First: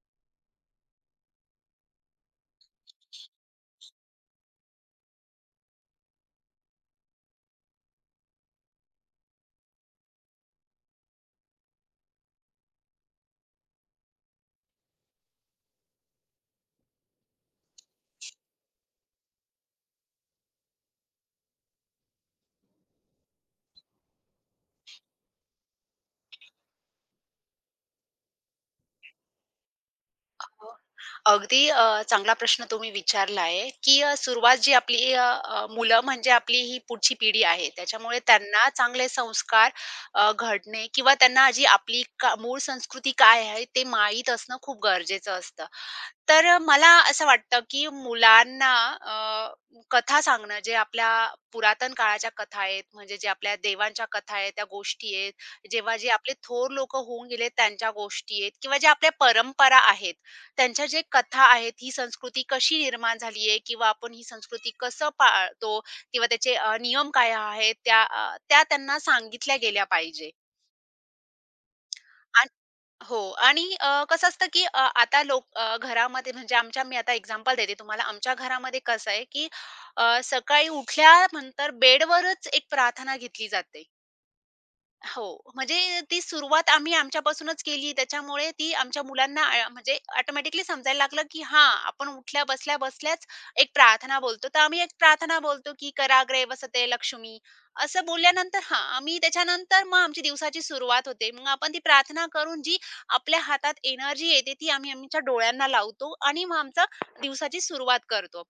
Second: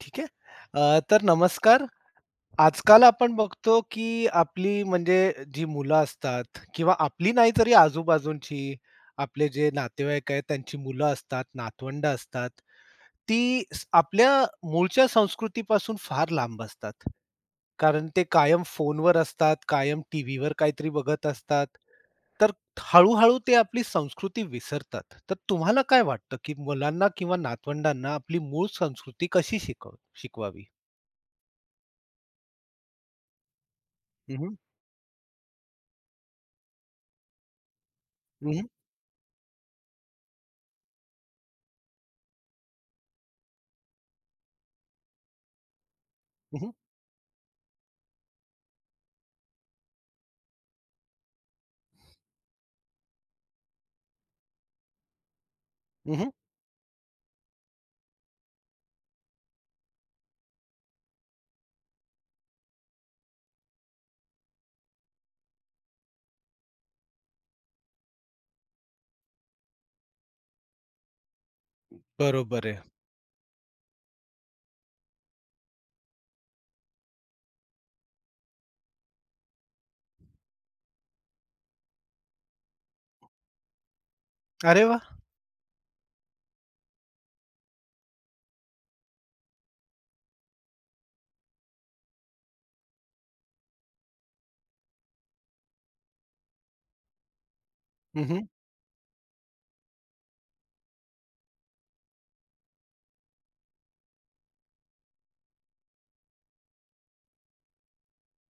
ठीक आहे. तर नमस्कार. आजकाल आपण बघतो की आपली म्हणजे जी मुलं असतात किंवा आपली नाही तरी आजूबाजूंची आपले जे नातेवाईक आहेत त्यांची मुलं असतात, नातवंड असतात. ती आपल्या मूळच्या संस्कृतीपासून फार लांब असतात. कारण ते कायम फोनवर असतात, कायम टीव्हीवर काहीतरी बघत असतात. तर हळू ते आपली संस्कृती विसरतात. तर तुम्हाला काय वाटतं की मुलांना किंवा नातवंडांना आपली मूळ संस्कृती कशी शिकवावी? हो. अगदी चांगला प्रश्न तुम्ही विचारला आहे, की हं, हं. सुरुवात जी आपली अ, अ, मुलं म्हणजे आपली ही पुढची पिढी आहे. त्याच्यामुळे हं, त्यांना चांगले संस्कार घडणे किंवा त्यांना जी आपली मूळ संस्कृती काय आहे ते माहीत असणं खूप गरजेचं असतं. तर मला असं वाटतं, की मुलांना अ, कथा सांगणं जे आपल्या पुरातन काळाच्या कथा आहेत, म्हणजे जे आपल्या देवांच्या कथा आहेत, त्या गोष्टी आहेत, जेव्हा जे हं, आपले थोर लोकं होऊन गेले त्यांच्या गोष्टी आहेत किंवा ज्या आपल्या परंपरा आहेत, त्यांच्या जे कथा आहेत, ही संस्कृती कशी निर्माण झाली आहे किंवा आपण ही संस्कृती कसं पाळतो किंवा त्याचे नियम काय आहेत त्या त्यांना सांगितल्या गेल्या पाहिजे. बरोबर आहे. हो. आणि कसं असतं, की आता लोक घरामध्ये म्हणजे मी आता एक्झाम्पल देते तुम्हाला. आमच्या घरामध्ये कसं आहे, की सकाळी उठल्यानंतर बेडवरच एक प्रार्थना घेतली जाते. अरे वा. हो, म्हणजे ती सुरुवात आम्ही आमच्यापासूनच केली. त्याच्यामुळे ती आमच्या मुलांना म्हणजे ऑटोमॅटिकली समजायला लागलं, की हां, आपण उठल्या बसल्या-बसल्याच एक प्रार्थना बोलतो. तर आम्ही एक प्रार्थना बोलतो, की कराग्रे वसते लक्ष्मी. असं हं, हं. बोलल्यानंतर हां, आम्ही त्याच्यानंतर मग आमची दिवसाची सुरुवात होते. मग आपण ती प्रार्थना करून जी आपल्या हातात एनर्जी येते, ती आम्ही आमच्या डोळ्यांना लावतो आणि मग आमचा दिवसाची सुरुवात करतो.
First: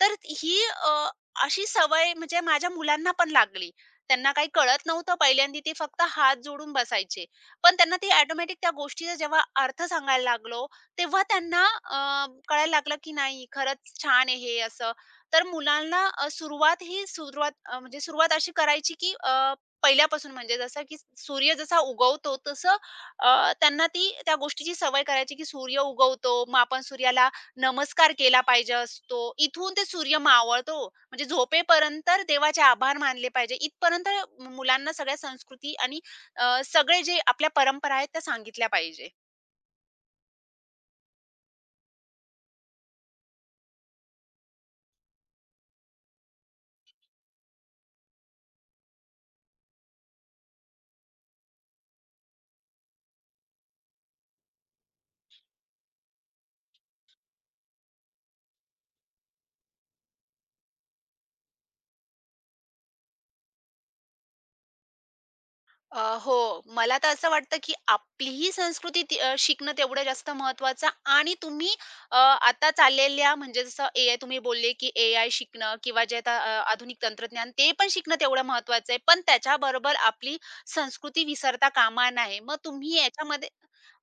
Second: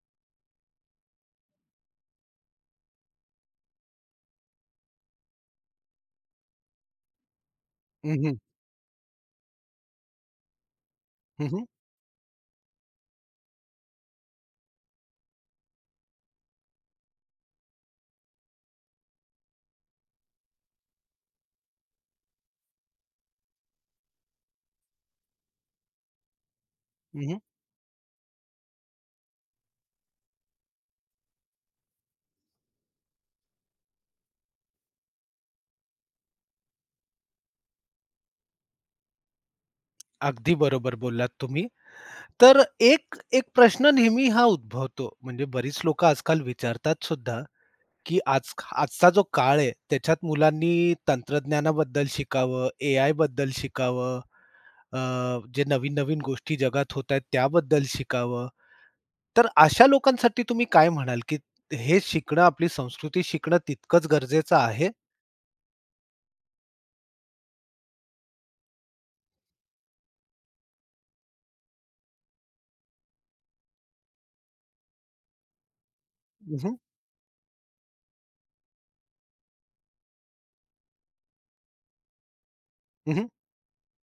तर ही अशी सवय म्हणजे माझ्या मुलांना पण लागली. त्यांना काही कळत नव्हतं पहिल्यांदा ते फक्त हात जोडून बसायचे. पण त्यांना ते हं, हं. ऑटोमॅटिक त्या गोष्टीचा जेव्हा अर्थ सांगायला लागलो, तेव्हा त्यांना कळायला लागलं, की नाही खरंच छान आहे हे असं. तर मुलांना सुरुवात ही सुरुवात म्हणजे सुरुवात अशी करायची, की पहिल्यापासून म्हणजे जसं की सूर्य जसा उगवतो तसं त्यांना ती त्या गोष्टीची सवय करायची, की सूर्य उगवतो, मग आपण सूर्याला नमस्कार केला पाहिजे असतो. इथून ते सूर्य मावळतो म्हणजे झोपेपर्यंत देवाचे आभार मानले पाहिजे. इथपर्यंत मुलांना सगळ्या संस्कृती आणि सगळे जे आपल्या परंपरा आहेत त्या सांगितल्या पाहिजे. अगदी बरोबर बोललात तुम्ही. तर एक एक प्रश्न नेहमी हा उद्भवतो, म्हणजे बरीच लोकं आजकाल विचारतात सुद्धा, की आजचा जो काळ आहे, त्याच्यात मुलांनी तंत्रज्ञानाबद्दल शिकावं, एआयबद्दल शिकावं, अ, जे नवीन-नवीन गोष्टी जगात होत आहेत, त्याबद्दल शिकावं. तर अशा लोकांसाठी तुम्ही काय म्हणाल, की हे शिकणं, आपली संस्कृती शिकणं तितकंच गरजेचं आहे? अ, हो. मला तर असं वाटतं, की आपलीही संस्कृती ती शिकणं तेवढं जास्त महत्त्वाचं आणि तुम्ही अ, आता चाललेल्या म्हणजे जसं एआय तुम्ही बोलले, की एआय शिकणं किंवा जे आता हं, हं. आधुनिक तंत्रज्ञान ते पण शिकणं तेवढं महत्त्वाचं आहे. पण त्याच्याबरोबर आपली संस्कृती विसरता कामा नये. मग तुम्ही हं, याच्यामध्ये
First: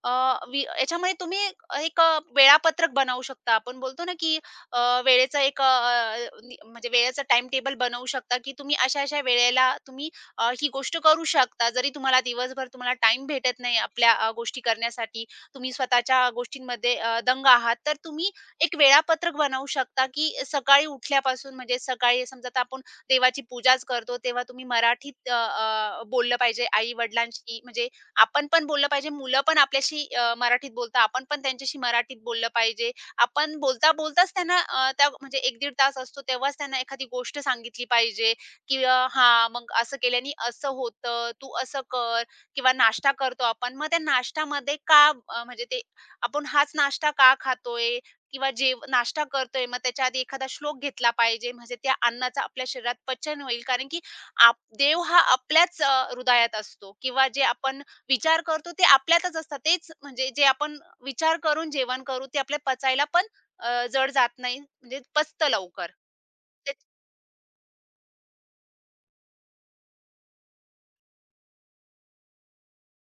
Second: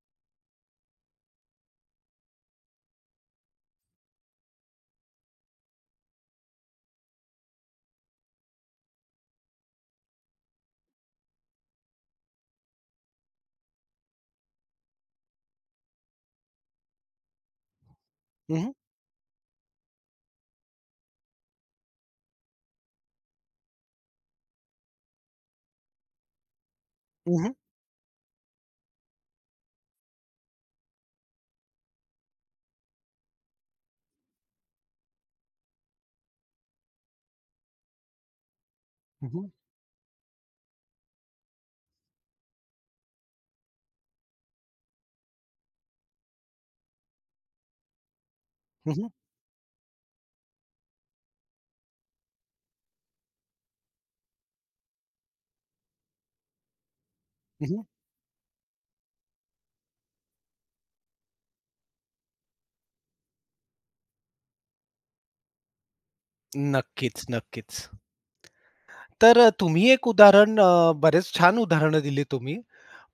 अ, वि याच्यामध्ये तुम्ही एक वेळापत्रक बनवू शकता. आपण बोलतो ना, की अ, वेळेचं एक अ, नि म्हणजे वेळेचं टाईम टेबल बनवू शकता, की तुम्ही अशा-अशा वेळेला तुम्ही ही गोष्ट करू शकता. जरी तुम्हाला दिवसभर तुम्हाला टाइम भेटत नाही आपल्या गोष्टी करण्यासाठी, तुम्ही स्वतःच्या गोष्टींमध्ये दंग आहात, तर तुम्ही एक वेळापत्रक बनवू शकता, की सकाळी उठल्यापासून म्हणजे सकाळी समजा आता आपण देवाची पूजाच करतो, तेव्हा तुम्ही मराठीत अ, अ, बोललं पाहिजे आई-वडिलांशी म्हणजे आपण पण बोललं पाहिजे, मुलं पण आपल्याशी मराठीत बोलतात, आपण पण त्यांच्याशी मराठीत बोललं पाहिजे. आपण बोलता-बोलताच त्यांना त्या म्हणजे 1 दीड तास असतो, तेव्हाच त्यांना एखादी गोष्ट सांगितली पाहिजे. किंवा हं, हां, हं. मग असं केल्याने असं होतं, तू असं कर किंवा नाश्ता करतो आपण. मग त्या नाश्त्यामध्ये का म्हणजे ते आपण हाच नाश्ता का खातोय किंवा जेव हं, नाश्ता करतोय, मग त्याच्या आधी एखादा श्लोक घेतला पाहिजे. म्हणजे त्या अन्नाचं आपल्या शरीरात पचन होईल. कारण की आप देव हा आपल्याच हृदयात असतो किंवा जे आपण विचार करतो ते आपल्यातच असतात. तेच म्हणजे जे आपण विचार करून जेवण करू ते आपल्याला पचायला पण जड जात नाही. म्हणजे पचतं लवकर. तेच नक्कीच, नक्कीच. तर तुम्ही बरेच छान उदाहरणं दिली तुम्ही.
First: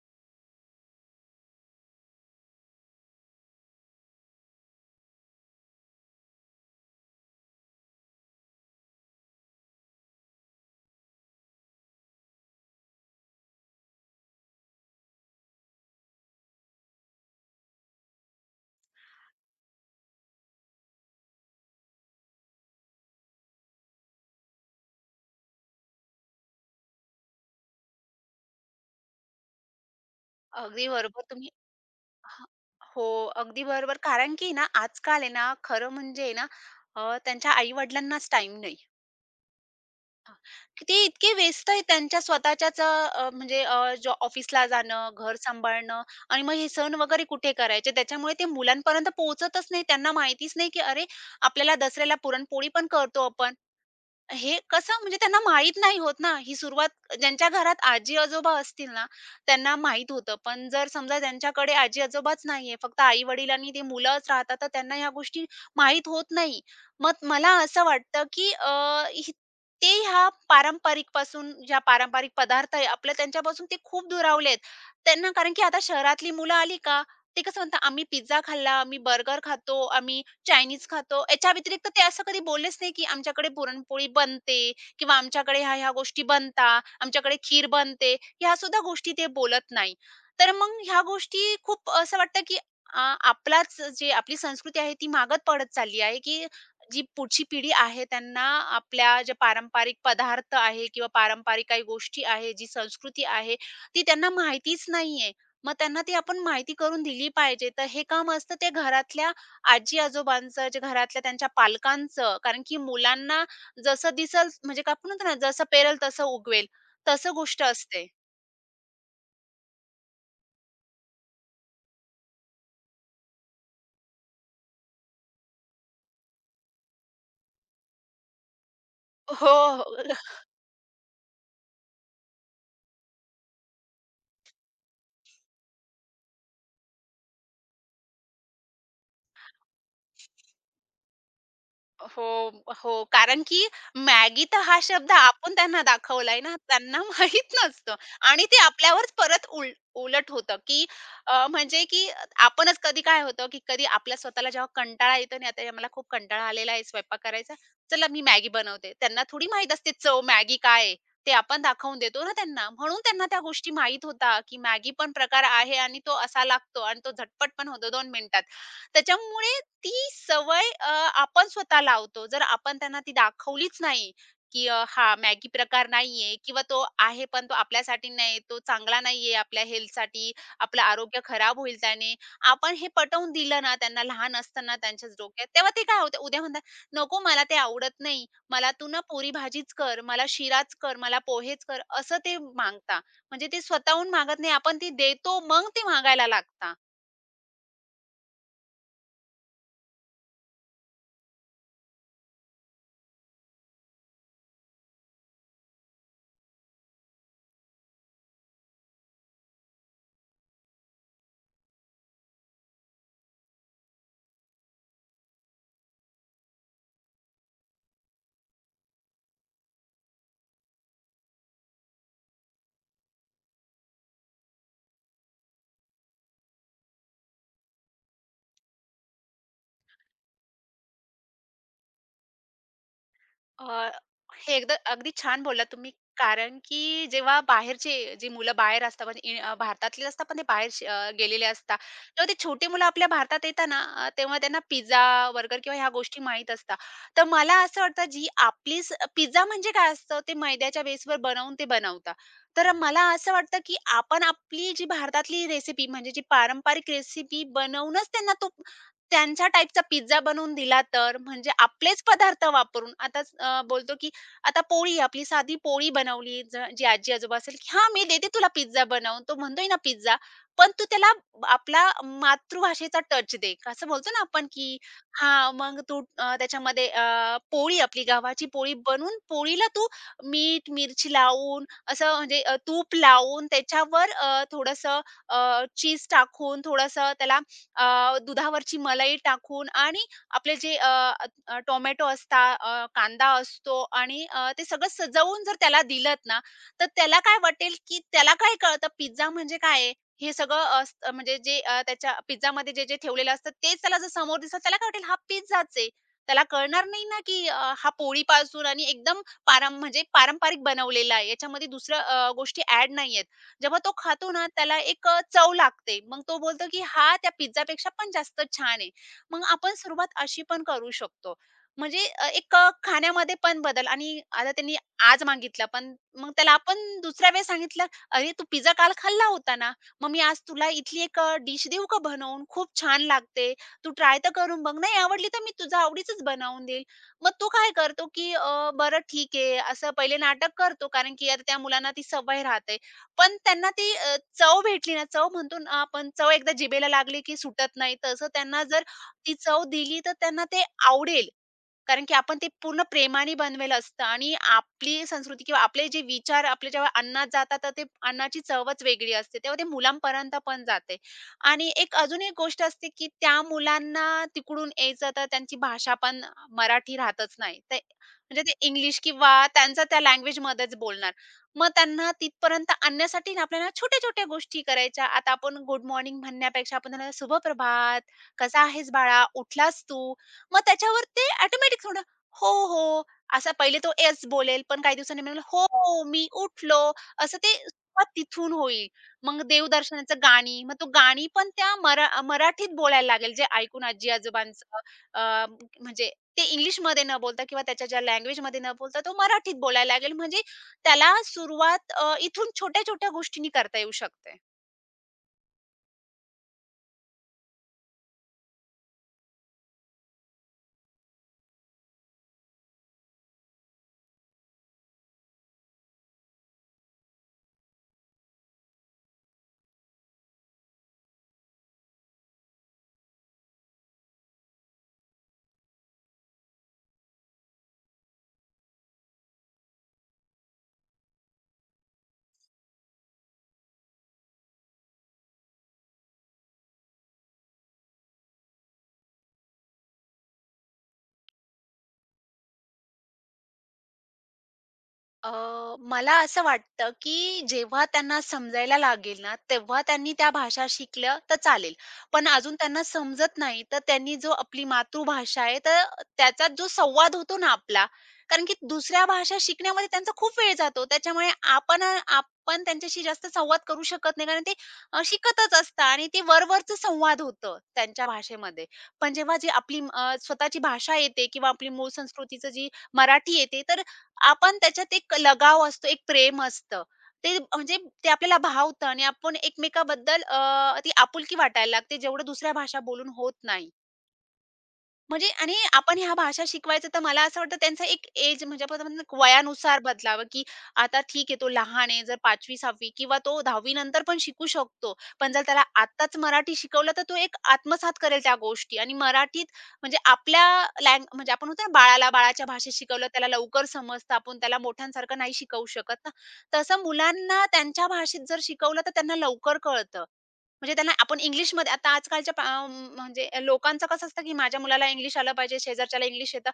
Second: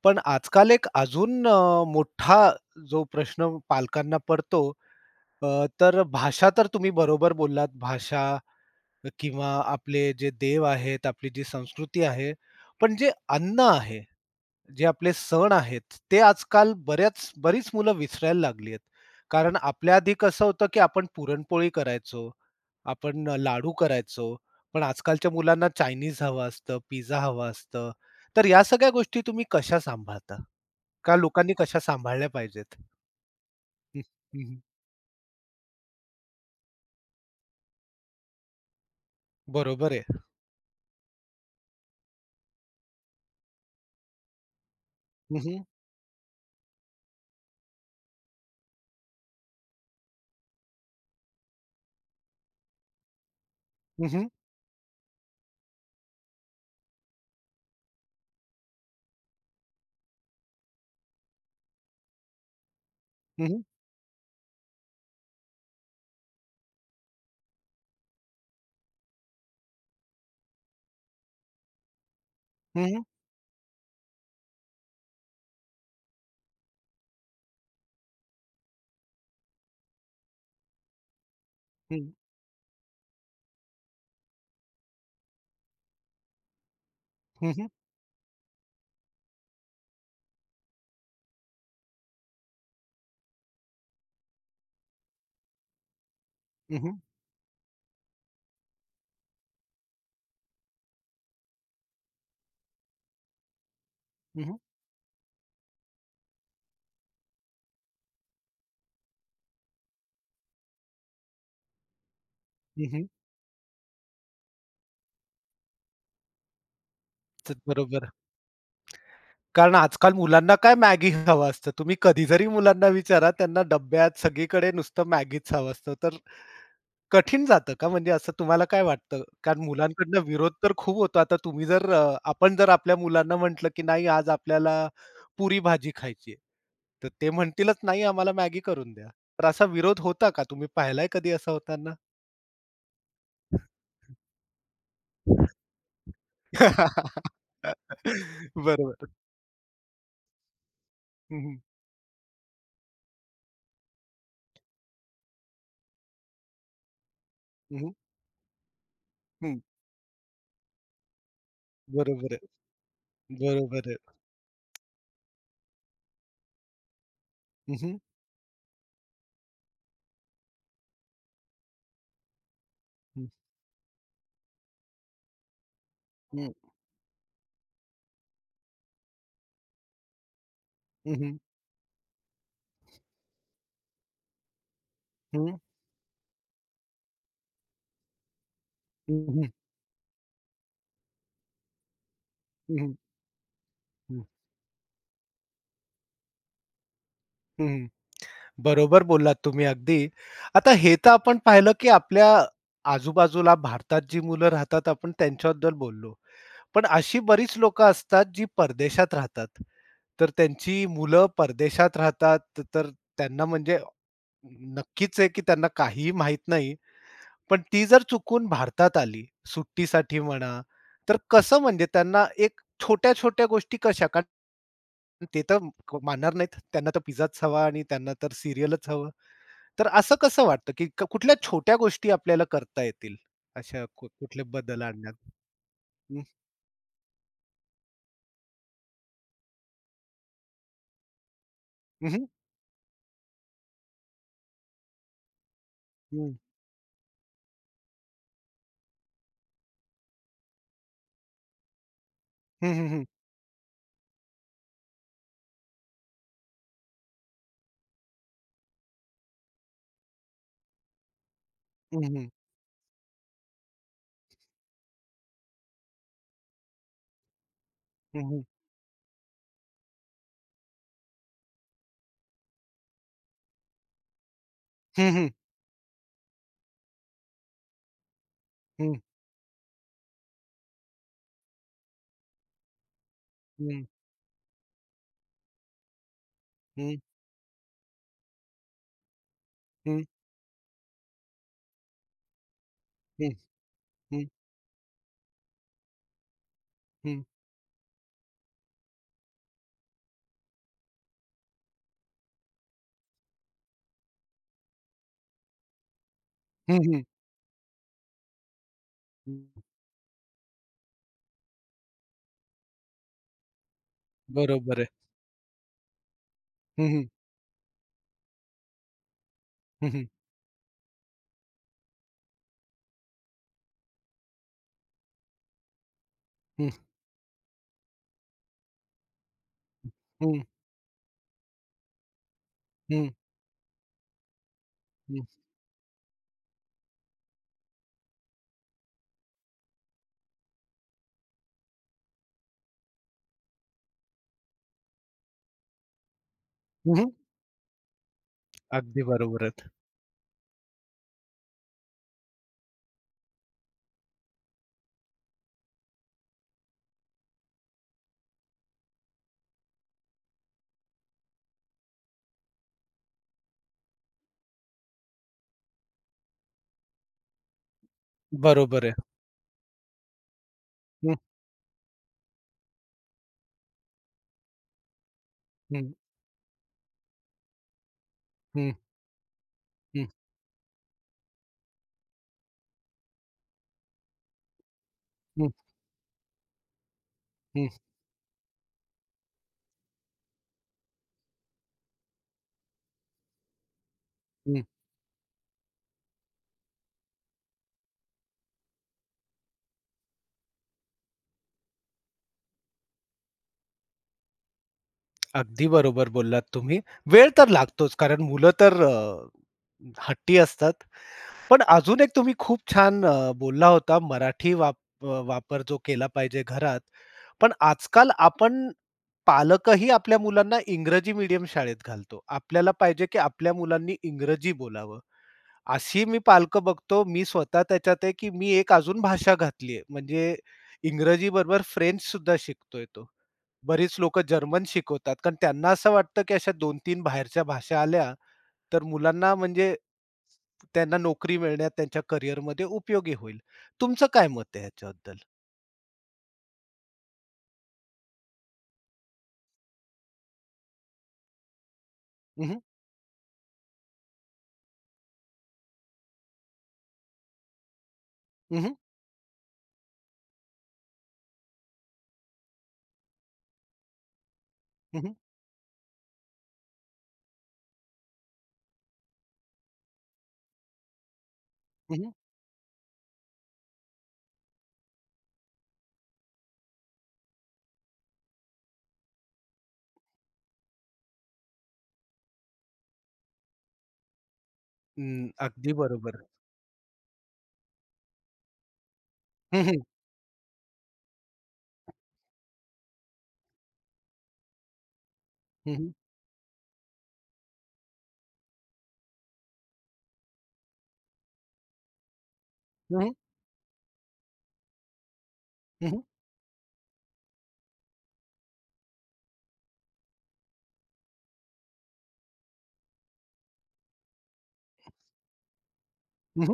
पण आजकाल एक अजून मोठा जो प्रश्न पालकांना पडतो तर भाषा तर तुम्ही बरोबर बोललात. भाषा किंवा आपले जे देव आहेत, आपली जी संस्कृती आहे. पण जे अन्न आहे जे आपले सण आहेत, ते आजकाल बरीच मुलं विसरायला लागली आहेत. कारण आपल्या आधी कसं होतं, की आपण पुरणपोळी करायचो, आपण लाडू करायचो, पण आजकालच्या मुलांना चायनीज हवं असतं, पिझ्झा हवा असतं. तर या सगळ्या गोष्टी तुम्ही कशा सांभाळता? अगदी का बरोबर तुम्ही लोकांनी कशा सांभाळल्या हां. पाहिजेत? हो, अगदी बरोबर. हं, कारण की हं, ना, आजकाल आहे ना, खरं म्हणजे आहे ना, त्यांच्या आई-वडिलांनाच टाईम नाही. बरोबर आहे. हां, की ते इतके व्यस्त आहेत त्यांच्या स्वतःच्याच ऑफिसला जाणं, घर सांभाळणं आणि मग हे सण वगैरे कुठे करायचे. त्याच्यामुळे ते मुलांपर्यंत पोहोचतच नाही. त्यांना माहितीच नाही, की अरे, आपल्याला दसऱ्याला पुरणपोळी पण करतो आपण. हे कसं म्हणजे त्यांना माहीत नाही होत ना, ही सुरुवात ज्यांच्या घरात आजी-आजोबा असतील ना, त्यांना माहीत होतं. पण जर समजा त्यांच्याकडे आजी-आजोबाच नाहीये, फक्त हं, आई-वडील हं. आणि ती मुलंच राहतात, तर त्यांना ह्या गोष्टी माहीत होत नाही. मग मला असं वाटतं, की अ, ही ते ह्या पारंपरिकपासून ज्या पारंपरिक पदार्थ आहे हं, हं. आपल्या त्यांच्यापासून ते खूप दुरावलेत. त्यांना कारण की आता शहरातली मुलं आली का, ते कसं म्हणतात, "आम्ही पिझ्झा खाल्ला, आम्ही बर्गर खातो, आम्ही चायनीज खातो. याच्या व्यतिरिक्त हं, ते हं. असं कधी बोललेच नाही, की आमच्याकडे पुरणपोळी बनते किंवा आमच्याकडे ह्या-ह्या गोष्टी बनतात, आमच्याकडे हं, खीर हं. बनते, ह्यासुद्धा गोष्टी ते बोलत नाही. तर मग ह्या गोष्टी खूप असं वाटतं, की अ, आपलाच जे आपली संस्कृती आहे ती मागं पडत चालली आहे, की हं, हं. जी पुढची पिढी आहे त्यांना आपल्या ज्या पारंपरिक पदार्थ आहे किंवा पारंपरिक काही गोष्टी आहे, जी संस्कृती आहे ती त्यांना माहितीच नाहीये. मग त्यांना ती आपण माहिती करून दिली पाहिजे. तर हे काम असतं ते घरातल्या आजी-आजोबांचं, जे घरातल्या त्यांच्या पालकांचं, कारण की हं, हं. मुलांना जसं दिसेल म्हणजे का आपण म्हणतो ना, जसं पेरल तसं उगवेल, तसं गोष्ट असते. बरोबर. कारण आजकाल मुलांना काय मॅगी हवं असतं. तुम्ही कधी जरी मुलांना विचारा त्यांना डब्यात सगळीकडे नुसतं मॅगीच हवं असतं. तर कठीण जातं का? म्हणजे असं तुम्हाला काय वाटतं? हो, कारण हो. मुलांकडनं विरोध तर खूप होतो. आता आपण जर आपल्या मुलांना म्हटलं, की "नाही आज आपल्याला पुरी भाजी खायची आहे." तर ते म्हणतीलच, "नाही आम्हाला मॅगी करून द्या." तर असा विरोध होता का? तुम्ही पाहिलाय कधी असं होताना? हो, हो. कारण की मॅगी तर हा शब्द आपण त्यांना दाखवलाय ना, त्यांना माहीत नसतं आणि ते बरोबर. आपल्यावरच परत उलट होतं, की हं, हं. म्हणजे की आपणच कधी काय होतं, की कधी आपल्या स्वतःला जेव्हा कंटाळा येतो ना, आता मला खूप कंटाळा आलेला आहे स्वयंपाक करायचा, हं, चला मी मॅगी बनवते. त्यांना थोडी हं. माहीत असते चव मॅगी काय आहे? ते आपण दाखवून देतो ना बरोबर आहे. त्यांना. म्हणून त्यांना त्या गोष्टी बरोबर आहे. माहीत होता, की मॅगी पण प्रकार आहे आणि तो असा लागतो आणि तो झटपट पण होतो हं, 2 मिनिटात. त्याच्यामुळे ती सवय आपण स्वतः लावतो. जर आपण त्यांना ती दाखवलीच नाही, की हा मॅगी प्रकार नाहीये हं. किंवा तो आहे पण तो आपल्यासाठी नाही, तो चांगला नाहीये आपल्या हेल्थसाठी, आपलं हं, आरोग्य हं. खराब होईल त्याने. आपण हे पटवून दिलं ना त्यांना लहान असताना त्यांच्याच डोक्यात, हं. तेव्हा ते काय होतं उद्या म्हणतात, "नको मला ते आवडत नाही. मला तू ना हं, पुरी हं. भाजीच कर, मला शिराच कर, मला पोहेच कर." असं ते हं, मागता. म्हणजे ते स्वतःहून मागत नाही, आपण ती देतो मग ते मागायला लागता. बरोबर बोललात तुम्ही अगदी. आता हे तर आपण पाहिलं, की आपल्या आजूबाजूला भारतात जी मुलं राहतात आपण त्यांच्याबद्दल बोललो. पण अशी बरीच लोकं असतात जी परदेशात राहतात. तर त्यांची मुलं परदेशात राहतात, तर त्यांना म्हणजे नक्कीच आहे, की त्यांना काहीही माहीत नाही. पण ती जर चुकून भारतात आली, सुट्टीसाठी म्हणा, तर कसं म्हणजे त्यांना एक छोट्या-छोट्या गोष्टी कशा कारण ते तर मानणार नाहीत. त्यांना तर पिझ्झाच हवा आणि त्यांना तर सीरियलच हवं. तर असं कसं वाटतं, की कुठल्या छोट्या गोष्टी आपल्याला करता येतील अ, अशा कुठले हे एकदा बदल अगदी आणण्यात? छान बोललात तुम्ही. हं, कारण की जेव्हा बाहेरचे जी मुलं बाहेर असतात म्हणजे भारतातले असतात, पण ते बाहेर गेलेले असतात. हं, तेव्हा हं. ते छोटी मुलं आपल्या भारतात येतात ना, तेव्हा त्यांना पिझ्झा, बर्गर किंवा ह्या गोष्टी हं. माहीत असतात. तर मला असं वाटतं, जी आपली पिझ्झा म्हणजे काय असतं? ते मैद्याच्या बेसवर बनवून ते बनवतात. हं, तर हं, मला हं. असं वाटतं, की आपण आपली जी भारतातली रेसिपी म्हणजे जी पारंपरिक रेसिपी बनवूनच त्यांना तो त्यांच्या टाइपचा पिझ्झा बनवून दिला तर, म्हणजे आपलेच हं, हं. पदार्थ वापरून आता बोलतो की आता पोळी आपली साधी पोळी बनवली जी आजी-आजोबा असेल, की "हां, मी हं, देते हं. तुला पिझ्झा बनवून." तो म्हणतोय ना पिझ्झा, पण तू त्याला आपला मातृभाषेचा टच दे. असं बोलतो ना आपण की हं, हं. हां, मग तू त्याच्यामध्ये पोळी आपली गव्हाची पोळी हं, हं. बनवून पोळीला तू मीठ, मिरची लावून असं म्हणजे तूप लावून हं, हं. त्याच्यावर चीज टाकून थोडंसं त्याला दुधावरची मलाई टाकून हं, आणि आपले जे अ, अ, टोमॅटो असतात, कांदा असतो आणि ते सगळं सजवून जर त्याला दिलत ना, तर त्याला काय वाटेल, की त्याला काय कळतं पिझ्झा म्हणजे काय आहे? हे सगळं असतं म्हणजे जे त्याच्या पिझ्झामध्ये जे-जे ठेवलेलं असतं तेच त्याला जर समोर दिसलं, त्याला काय वाटेल हा पिझ्झाच आहे. त्याला कळणार नाही ना, की हा पोळीपासून आणि एकदम पारंपरिक बनवलेला आहे. याच्यामध्ये दुसऱ्या गोष्टी ॲड नाहीयेत. जेव्हा तो खातो ना त्याला बरोबर आहे. एक चव लागते. मग तो बोलतो, की हा त्या पिझ्झापेक्षा पण जास्त छान आहे. मग आपण हं, हं. सुरुवात अशी पण करू शकतो. म्हणजे एक खाण्यामध्ये पण बदल आणि आता त्यांनी आज मागितला पण मग त्याला हं, आपण दुसऱ्या वेळेस सांगितलं, "अरे तू पिझ्झा काल खाल्ला होता ना, मग मी आज हं. तुला इथली एक डिश देऊ का बनवून? खूप छान हं, हं. लागते. तू ट्राय तर करून बघ. नाही आवडली तर मी तुझ्या आवडीचंच बनवून देईल." मग तो काय करतो, की "बरं ठीक आहे." असं पहिले नाटक करतो कारण की आता त्या मुलांना ती सवय राहते. पण त्यांना ती चव भेटली ना, चव म्हणतो ना आपण, चव एकदा जिभेला हं, हं. लागली की सुटत नाही. तसं त्यांना जर अगदी ती बरोबर चव आहेत. दिली, तर त्यांना ते आवडेल. कारण की आपण ते पूर्ण प्रेमाने बनवेल असतं आणि आपली संस्कृती किंवा आपले जे विचार आपले जेव्हा अन्नात जातात, तर ते अन्नाची चवच वेगळी असते. तेव्हा ते मुलांपर्यंत पण जाते. आणि एक अजून एक गोष्ट असते, की त्या मुलांना तिकडून यायचं, तर त्यांची भाषा पण मराठी राहतच नाही. ते म्हणजे ते बरोबर आहे. इंग्लिश किंवा त्यांचा त्या लँग्वेजमध्येच बोलणार. हं, मग त्यांना तिथपर्यंत आणण्यासाठी ना आपल्याला छोट्या-छोट्या गोष्टी करायच्या. आता आपण गुड हं, मॉर्निंग म्हणण्यापेक्षा आपण त्यांना "शुभप्रभात, कसा हं, आहेस बाळा? उठलास हं, तू?" मग त्याच्यावर ते ऑटोमॅटिक थोडं "हो, हो." असा पहिले तो येस बोलेल, पण काही दिवसांनी म्हणेल, हं, "हो, हो, मी उठलो." असं ते हं, सुरुवात तिथून होईल. मग देवदर्शनाचं गाणी, मग तो गाणी पण त्या मराठीत बोलायला लागेल, जे ऐकून हं. आजी-आजोबांचं अ, म्हणजे ते इंग्लिशमध्ये न बोलता किंवा त्याच्या ज्या लँग्वेजमध्ये न बोलता तो मराठीत बोलायला लागेल. म्हणजे त्याला सुरुवात इथून छोट्या-छोट्या गोष्टींनी करता येऊ शकते. अगदी बरोबर बोललात तुम्ही. वेळ तर लागतोच कारण मुलं तर हट्टी असतात. पण अजून एक तुम्ही खूप छान बोलला होता मराठी अ, वापर जो केला पाहिजे घरात. पण आजकाल आपण पालकही आपल्या मुलांना इंग्रजी मीडियम शाळेत घालतो. आपल्याला पाहिजे की आपल्या मुलांनी इंग्रजी बोलावं. अशी मी पालकं बघतो, मी स्वतः त्याच्यात आहे, की मी एक अजून भाषा घातली आहे. म्हणजे इंग्रजीबरोबर फ्रेंचसुद्धा शिकतोय तो. बरीच लोकं जर्मन शिकवतात, कारण त्यांना असं वाटतं, की अशा 2-3 बाहेरच्या भाषा आल्या, तर मुलांना म्हणजे त्यांना नोकरी मिळण्यात, त्यांच्या करिअरमध्ये उपयोगी होईल. तुमचं काय मत आहे ह्याच्याबद्दल? अ, मला असं वाटतं, की जेव्हा त्यांना समजायला लागेल ना, तेव्हा त्यांनी त्या भाषा शिकल्या तर चालेल. पण हं, अजून हं. त्यांना समजत नाही, तर त्यांनी जो आपली मातृभाषा आहे, तर त्याचा जो संवाद होतो ना आपला, कारण की हं, हं. दुसऱ्या भाषा शिकण्यामध्ये त्यांचा खूप वेळ जातो. त्याच्यामुळे आपण आपण त्यांच्याशी जास्त संवाद करू शकत नाही, कारण ते हं, शिकतच असतात आणि ते वरवरचं संवाद होतं त्यांच्या भाषेमध्ये. पण जेव्हा जी आपली स्वतःची भाषा येते किंवा आपली मूळ संस्कृतीचं जी मराठी येते, तर आपण त्याच्यात एक लगाव असतो, एक प्रेम असतं. ते म्हणजे ते आपल्याला भावतं आणि आपण एकमेकांबद्दल ती आपुलकी वाटायला लागते, जेवढं दुसऱ्या भाषा बोलून होत नाही. म्हणजे आणि अगदी आपण ह्या बरोबर. भाषा शिकवायचं तर मला असं वाटतं त्यांचा एक एज म्हणजे आपण म्हणतो ना हं, वयानुसार हं. बदलावं, की आता ठीक आहे तो लहान आहे, जर 5वी-6वी किंवा तो 10वी नंतर पण शिकू शकतो. पण जर त्याला हं, हं. आताच मराठी शिकवलं तर तो एक आत्मसात करेल त्या गोष्टी आणि मराठीत म्हणजे आपल्या म्हणजे आपण म्हणतो ना बाळाला बाळाच्या भाषेत हं, शिकवलं हं. त्याला लवकर समजतं. आपण त्याला मोठ्यांसारखं नाही शिकवू शकत ना. तसं मुलांना त्यांच्या भाषेत जर शिकवलं तर त्यांना लवकर कळतं. म्हणजे त्यांना आपण इंग्लिशमध्ये आता आजकालच्या म्हणजे लोकांचं कसं असतं, की माझ्या मुलाला इंग्लिश आलं पाहिजे, शेजारच्याला इंग्लिश येतं.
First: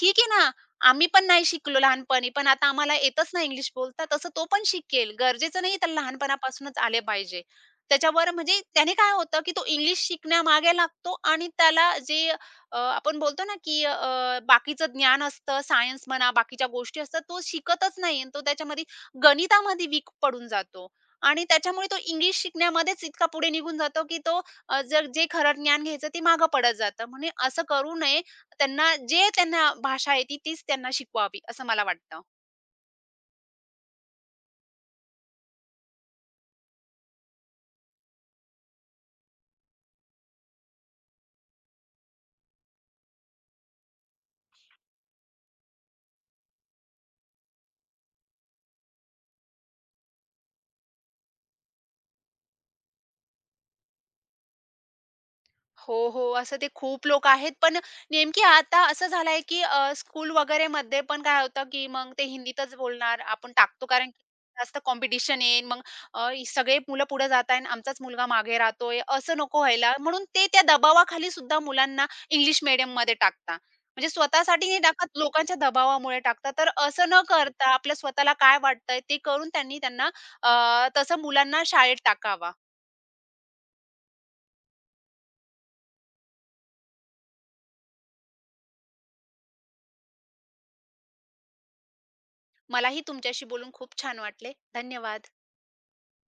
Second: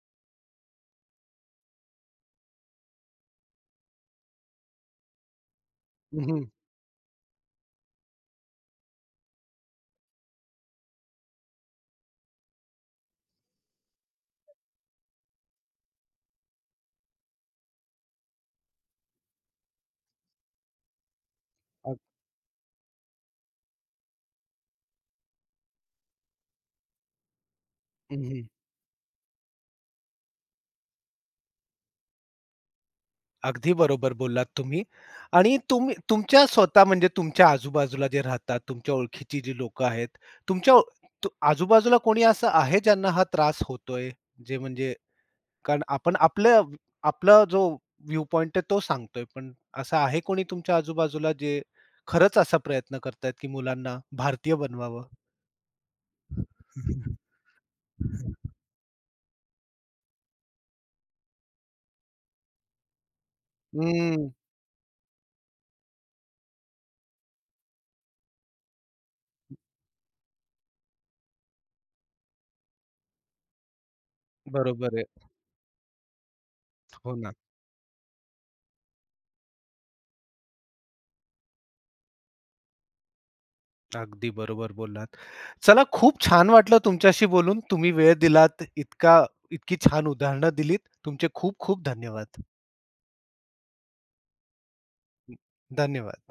ठीक आहे ना, आम्ही पण नाही शिकलो लहानपणी, पण आता आम्हाला येतच नाही इंग्लिश बोलता, तसं तो पण शिकेल. गरजेचं नाही त्याला लहानपणापासूनच आले पाहिजे. त्याच्यावर म्हणजे त्याने काय होतं, की तो इंग्लिश शिकण्यामागे लागतो आणि त्याला जे आपण बोलतो ना, की बाकीचं ज्ञान असतं, सायन्स म्हणा, बाकीच्या गोष्टी असतात, तो शिकतच नाही आणि तो त्याच्यामध्ये गणितामध्ये वीक पडून जातो. आणि त्याच्यामुळे तो अग इंग्लिश शिकण्यामध्येच इतका पुढे निघून जातो, की तो जर जे खरं ज्ञान घ्यायचं ते मागं पडत जातं. म्हणजे असं करू नये. हं, त्यांना जे त्यांना भाषा येते तीच त्यांना शिकवावी असं मला वाटतं. अगदी बरोबर बोललात तुम्ही. आणि तुम्ही तुमच्या स्वतः म्हणजे तुमच्या आजूबाजूला जे राहतात, तुमच्या ओळखीची जी लोकं आहेत, तुमच्या तू आजूबाजूला कोणी असं आहे ज्यांना हा त्रास होतोय? जे म्हणजे कारण आपण आपला जो व्ह्यू पॉइंट आहे तो सांगतोय, पण असं आहे कोणी तुमच्या आजूबाजूला जे खरंच असा प्रयत्न करतायत, की मुलांना भारतीय बनवावं? हो, हो. असं ते खूप हं, लोकं आहेत. पण नेमकी आता असं झालंय, की स्कूल वगैरेमध्ये पण काय होतं, की मग ते हिंदीतच बोलणार. आपण टाकतो कारण की जास्त कॉम्पिटिशन येईल. मग सगळे मुलं पुढे जात आहे आणि आमचाच मुलगा मागे राहतोय. असं नको व्हायला. म्हणून ते त्या दबावाखाली सुद्धा मुलांना इंग्लिश मीडियममध्ये टाकता. म्हणजे स्वतःसाठी नाही बरोबर आहे. टाकत, लोकांच्या दबावामुळे टाकतात. तर असं हो. न करता आपल्या स्वतःला काय वाटतंय ते करून त्यांनी त्यांना अ, तसं मुलांना शाळेत टाकावा. अगदी बरोबर बोललात. चला खूप छान वाटलं तुमच्याशी बोलून. तुम्ही वेळ दिलात. इतकी छान उदाहरणं दिलीत. तुमचे खूप खूप धन्यवाद. मलाही तुमच्याशी बोलून खूप छान वाटले. धन्यवाद. धन्यवाद.